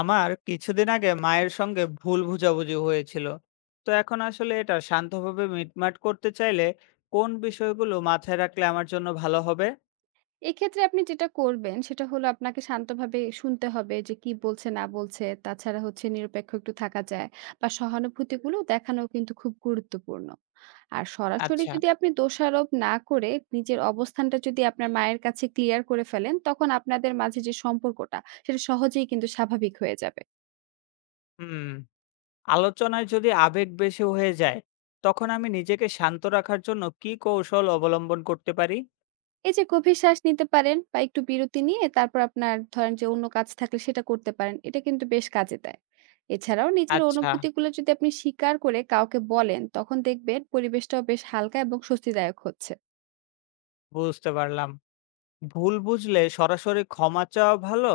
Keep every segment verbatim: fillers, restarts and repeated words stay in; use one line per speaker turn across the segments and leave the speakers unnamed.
আমার কিছুদিন আগে মায়ের সঙ্গে ভুল বোঝাবুঝি হয়েছিল, তো এখন আসলে এটা শান্তভাবে মিটমাট করতে চাইলে কোন বিষয়গুলো মাথায় রাখলে আমার জন্য ভালো হবে?
এক্ষেত্রে আপনি যেটা করবেন সেটা হলো আপনাকে শান্তভাবে শুনতে হবে যে কি বলছে না বলছে। তাছাড়া হচ্ছে নিরপেক্ষ একটু থাকা যায় বা সহানুভূতিগুলো দেখানো কিন্তু খুব গুরুত্বপূর্ণ। আর সরাসরি
আচ্ছা।
যদি আপনি দোষারোপ না করে নিজের অবস্থানটা যদি আপনার মায়ের কাছে ক্লিয়ার করে ফেলেন, তখন আপনাদের মাঝে যে সম্পর্কটা সেটা সহজেই কিন্তু স্বাভাবিক হয়ে যাবে।
হুম। আলোচনায় যদি আবেগ বেশি হয়ে যায়, তখন আমি নিজেকে শান্ত রাখার জন্য কি কৌশল অবলম্বন করতে পারি?
এই যে গভীর শ্বাস নিতে পারেন বা একটু বিরতি নিয়ে তারপর আপনার ধরেন যে অন্য কাজ থাকলে সেটা করতে পারেন। এটা কিন্তু বেশ কাজে দেয়। এছাড়াও নিজের
আচ্ছা,
অনুভূতিগুলো যদি আপনি স্বীকার করে কাউকে বলেন, তখন দেখবেন পরিবেশটাও বেশ হালকা এবং স্বস্তিদায়ক হচ্ছে।
বুঝতে পারলাম। ভুল বুঝলে সরাসরি ক্ষমা চাওয়া ভালো,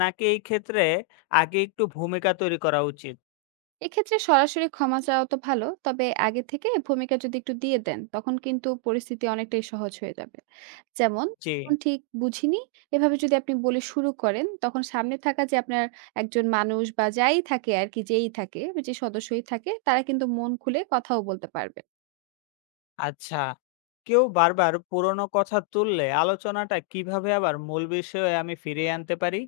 নাকি এই ক্ষেত্রে আগে একটু ভূমিকা তৈরি করা উচিত?
এক্ষেত্রে সরাসরি ক্ষমা চাওয়া তো ভালো, তবে আগে থেকে ভূমিকা যদি একটু দিয়ে দেন তখন কিন্তু পরিস্থিতি অনেকটাই সহজ হয়ে যাবে। যেমন,
জি।
"এখন ঠিক বুঝিনি" এভাবে যদি আপনি বলে শুরু করেন তখন সামনে থাকা যে আপনার একজন মানুষ বা যাই থাকে আর কি, যেই থাকে, যে সদস্যই থাকে, তারা কিন্তু মন খুলে কথাও বলতে পারবে।
আচ্ছা, কেউ বারবার পুরনো কথা তুললে আলোচনাটা কিভাবে আবার মূল বিষয়ে আমি ফিরিয়ে আনতে পারি?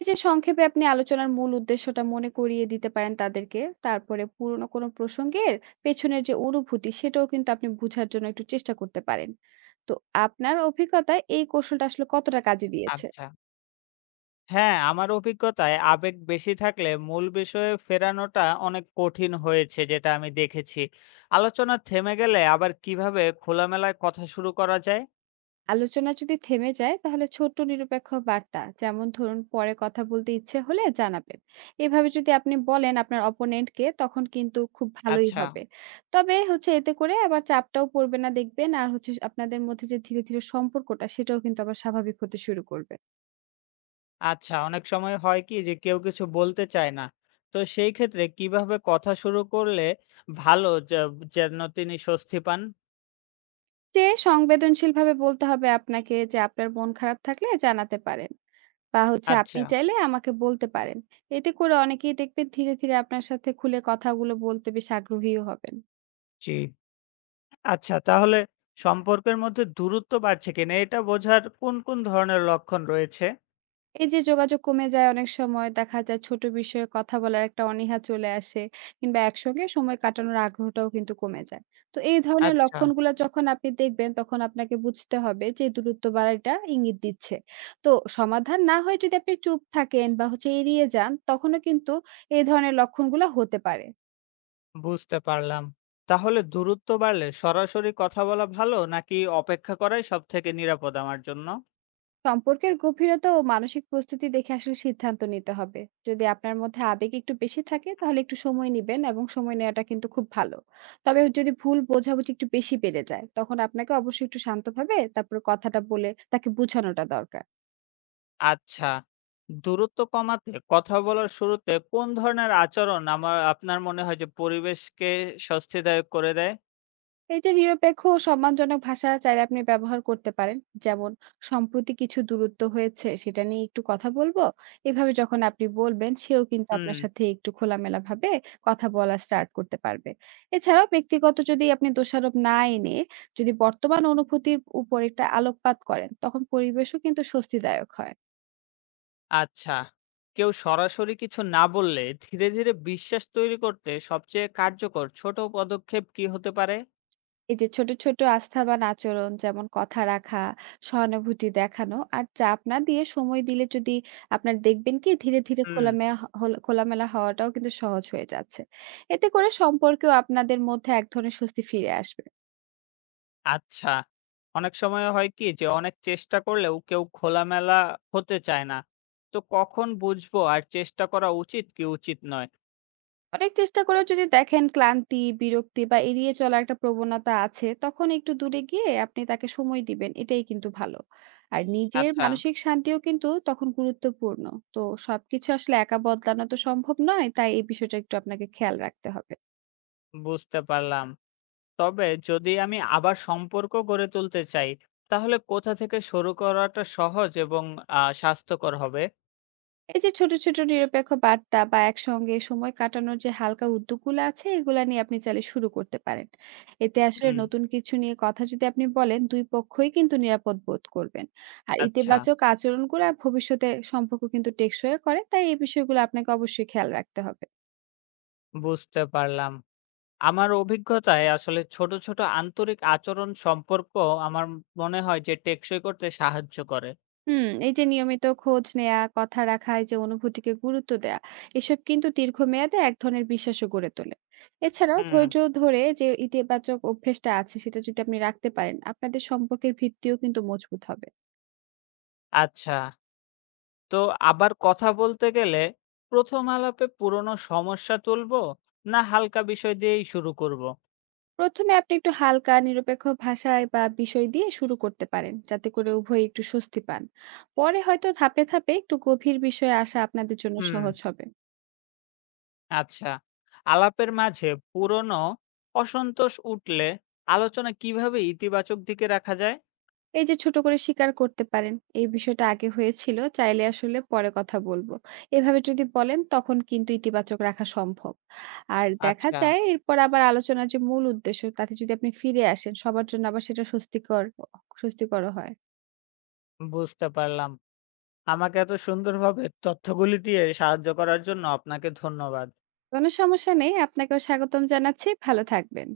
এই যে সংক্ষেপে আপনি আলোচনার মূল উদ্দেশ্যটা মনে করিয়ে দিতে পারেন তাদেরকে। তারপরে পুরনো কোনো প্রসঙ্গের পেছনের যে অনুভূতি সেটাও কিন্তু আপনি বুঝার জন্য একটু চেষ্টা করতে পারেন। তো আপনার অভিজ্ঞতায় এই কৌশলটা আসলে কতটা কাজে দিয়েছে?
আচ্ছা। হ্যাঁ, আমার অভিজ্ঞতায় আবেগ বেশি থাকলে মূল বিষয়ে ফেরানোটা অনেক কঠিন হয়েছে, যেটা আমি দেখেছি। আলোচনা থেমে গেলে আবার কিভাবে খোলামেলায় কথা শুরু করা যায়?
আলোচনা যদি থেমে যায় তাহলে ছোট্ট নিরপেক্ষ বার্তা, যেমন ধরুন, "পরে কথা বলতে ইচ্ছে হলে জানাবেন" এভাবে যদি আপনি বলেন আপনার অপোনেন্টকে তখন কিন্তু খুব ভালোই
আচ্ছা।
হবে। তবে হচ্ছে এতে করে আবার চাপটাও পড়বে না দেখবেন, আর হচ্ছে আপনাদের মধ্যে যে ধীরে ধীরে সম্পর্কটা সেটাও কিন্তু আবার স্বাভাবিক হতে শুরু করবে।
আচ্ছা, অনেক সময় হয় কি যে কেউ কিছু বলতে চায় না। তো সেই ক্ষেত্রে কিভাবে কথা শুরু করলে ভালো, যে যেন তিনি স্বস্তি পান?
যে সংবেদনশীল ভাবে বলতে হবে আপনাকে যে, আপনার মন খারাপ থাকলে জানাতে পারেন বা হচ্ছে
আচ্ছা।
আপনি চাইলে আমাকে বলতে পারেন। এতে করে অনেকেই দেখবেন ধীরে ধীরে আপনার সাথে খুলে কথাগুলো বলতে বেশ আগ্রহীও হবেন।
জি। আচ্ছা, তাহলে সম্পর্কের মধ্যে দূরত্ব বাড়ছে কিনা এটা বোঝার কোন, কোন ধরনের লক্ষণ রয়েছে?
এই যে যোগাযোগ কমে যায়, অনেক সময় দেখা যায় ছোট বিষয়ে কথা বলার একটা অনীহা চলে আসে, কিংবা একসঙ্গে সময় কাটানোর আগ্রহটাও কিন্তু কমে যায়। তো এই ধরনের
আচ্ছা,
লক্ষণগুলো যখন আপনি দেখবেন তখন আপনাকে বুঝতে হবে যে দূরত্ব বাড়াটা ইঙ্গিত দিচ্ছে। তো সমাধান না হয় যদি আপনি চুপ থাকেন বা হচ্ছে এড়িয়ে যান, তখনও কিন্তু এই ধরনের লক্ষণগুলো হতে পারে।
বুঝতে পারলাম। তাহলে দূরত্ব বাড়লে সরাসরি কথা বলা ভালো নাকি অপেক্ষা করাই সবথেকে নিরাপদ আমার জন্য?
সম্পর্কের গভীরতা ও মানসিক প্রস্তুতি দেখে আসলে সিদ্ধান্ত নিতে হবে। যদি আপনার মধ্যে আবেগ একটু বেশি থাকে তাহলে একটু সময় নেবেন, এবং সময় নেওয়াটা কিন্তু খুব ভালো। তবে যদি ভুল বোঝাবুঝি একটু বেশি বেড়ে যায় তখন আপনাকে অবশ্যই একটু শান্তভাবে তারপরে কথাটা বলে তাকে বোঝানোটা দরকার।
আচ্ছা, দূরত্ব কমাতে কথা বলার শুরুতে কোন ধরনের আচরণ আমার আপনার মনে হয় যে পরিবেশকে স্বস্তিদায়ক করে দেয়?
এই যে নিরপেক্ষ ও সম্মানজনক ভাষা চাইলে আপনি ব্যবহার করতে পারেন। যেমন, "সম্প্রতি কিছু দূরত্ব হয়েছে সেটা নিয়ে একটু কথা বলবো" এভাবে যখন আপনি বলবেন, সেও কিন্তু আপনার
হুম।
সাথে একটু খোলামেলা ভাবে কথা বলা স্টার্ট করতে পারবে। এছাড়াও ব্যক্তিগত যদি আপনি দোষারোপ না এনে, যদি বর্তমান অনুভূতির উপর একটা আলোকপাত করেন তখন পরিবেশও কিন্তু স্বস্তিদায়ক হয়।
আচ্ছা। কেউ সরাসরি কিছু না বললে ধীরে, ধীরে বিশ্বাস তৈরি করতে সবচেয়ে কার্যকর ছোট পদক্ষেপ কি হতে পারে?
এই যে ছোট, ছোট আস্থাবান আচরণ, যেমন কথা রাখা, সহানুভূতি দেখানো আর চাপ না দিয়ে সময় দিলে, যদি আপনার দেখবেন কি ধীরে, ধীরে
হুম।
খোলামেয়া হ হল খোলামেলা হওয়াটাও কিন্তু সহজ হয়ে যাচ্ছে। এতে করে সম্পর্কেও আপনাদের মধ্যে এক ধরনের স্বস্তি ফিরে আসবে।
আচ্ছা। অনেক সময় হয় কি যে অনেক চেষ্টা করলেও কেউ খোলামেলা হতে চায় না। তো কখন বুঝবো আর চেষ্টা করা উচিত কি উচিত নয়?
অনেক চেষ্টা করেও যদি দেখেন ক্লান্তি, বিরক্তি বা এড়িয়ে চলার একটা প্রবণতা আছে, তখন একটু দূরে গিয়ে আপনি তাকে সময় দিবেন। এটাই কিন্তু ভালো। আর নিজের
আচ্ছা,
মানসিক শান্তিও কিন্তু তখন গুরুত্বপূর্ণ। তো সবকিছু আসলে একা বদলানো তো সম্ভব নয়। তাই এই বিষয়টা একটু আপনাকে খেয়াল রাখতে হবে।
বুঝতে পারলাম। তবে যদি আমি আবার সম্পর্ক গড়ে তুলতে চাই, তাহলে কোথা থেকে শুরু করাটা সহজ এবং আ স্বাস্থ্যকর হবে?
এই যে ছোট, ছোট নিরপেক্ষ বার্তা বা একসঙ্গে সময় কাটানোর যে হালকা উদ্যোগগুলো আছে, এগুলা নিয়ে আপনি চাইলে শুরু করতে পারেন। এতে আসলে
হুম।
নতুন কিছু নিয়ে কথা যদি আপনি বলেন, দুই পক্ষই কিন্তু নিরাপদ বোধ করবেন। আর
আচ্ছা,
ইতিবাচক আচরণগুলা ভবিষ্যতে সম্পর্ক কিন্তু টেকসই করে। তাই এই বিষয়গুলো আপনাকে অবশ্যই খেয়াল রাখতে হবে।
বুঝতে পারলাম। আমার অভিজ্ঞতায় আসলে ছোট, ছোট আন্তরিক আচরণ সম্পর্ক আমার মনে হয় যে টেকসই করতে সাহায্য করে।
হুম, এই যে নিয়মিত খোঁজ নেয়া, কথা রাখা, এই যে অনুভূতিকে গুরুত্ব দেয়া, এসব কিন্তু দীর্ঘমেয়াদে এক ধরনের বিশ্বাসও গড়ে তোলে। এছাড়াও
হুম।
ধৈর্য ধরে যে ইতিবাচক অভ্যেসটা আছে সেটা যদি আপনি রাখতে পারেন, আপনাদের সম্পর্কের ভিত্তিও কিন্তু মজবুত হবে।
আচ্ছা, তো আবার কথা বলতে গেলে প্রথম আলাপে পুরনো সমস্যা তুলবো, না হালকা বিষয় দিয়েই শুরু করব?
প্রথমে আপনি একটু হালকা নিরপেক্ষ ভাষায় বা বিষয় দিয়ে শুরু করতে পারেন, যাতে করে উভয়ে একটু স্বস্তি পান। পরে হয়তো ধাপে, ধাপে একটু গভীর বিষয়ে আসা আপনাদের জন্য
হুম।
সহজ হবে।
আচ্ছা, আলাপের মাঝে পুরনো অসন্তোষ উঠলে আলোচনা কিভাবে ইতিবাচক দিকে রাখা যায়?
এই যে ছোট করে স্বীকার করতে পারেন, "এই বিষয়টা আগে হয়েছিল, চাইলে আসলে পরে কথা বলব" এভাবে যদি বলেন তখন কিন্তু ইতিবাচক রাখা সম্ভব। আর দেখা
আচ্ছা।
যায় এরপর আবার আলোচনার যে মূল উদ্দেশ্য তাতে যদি আপনি ফিরে আসেন সবার জন্য আবার সেটা স্বস্তিকর স্বস্তিকরও হয়।
বুঝতে পারলাম। আমাকে এত সুন্দরভাবে তথ্যগুলি দিয়ে সাহায্য করার জন্য আপনাকে ধন্যবাদ।
কোনো সমস্যা নেই। আপনাকেও স্বাগতম জানাচ্ছি। ভালো থাকবেন।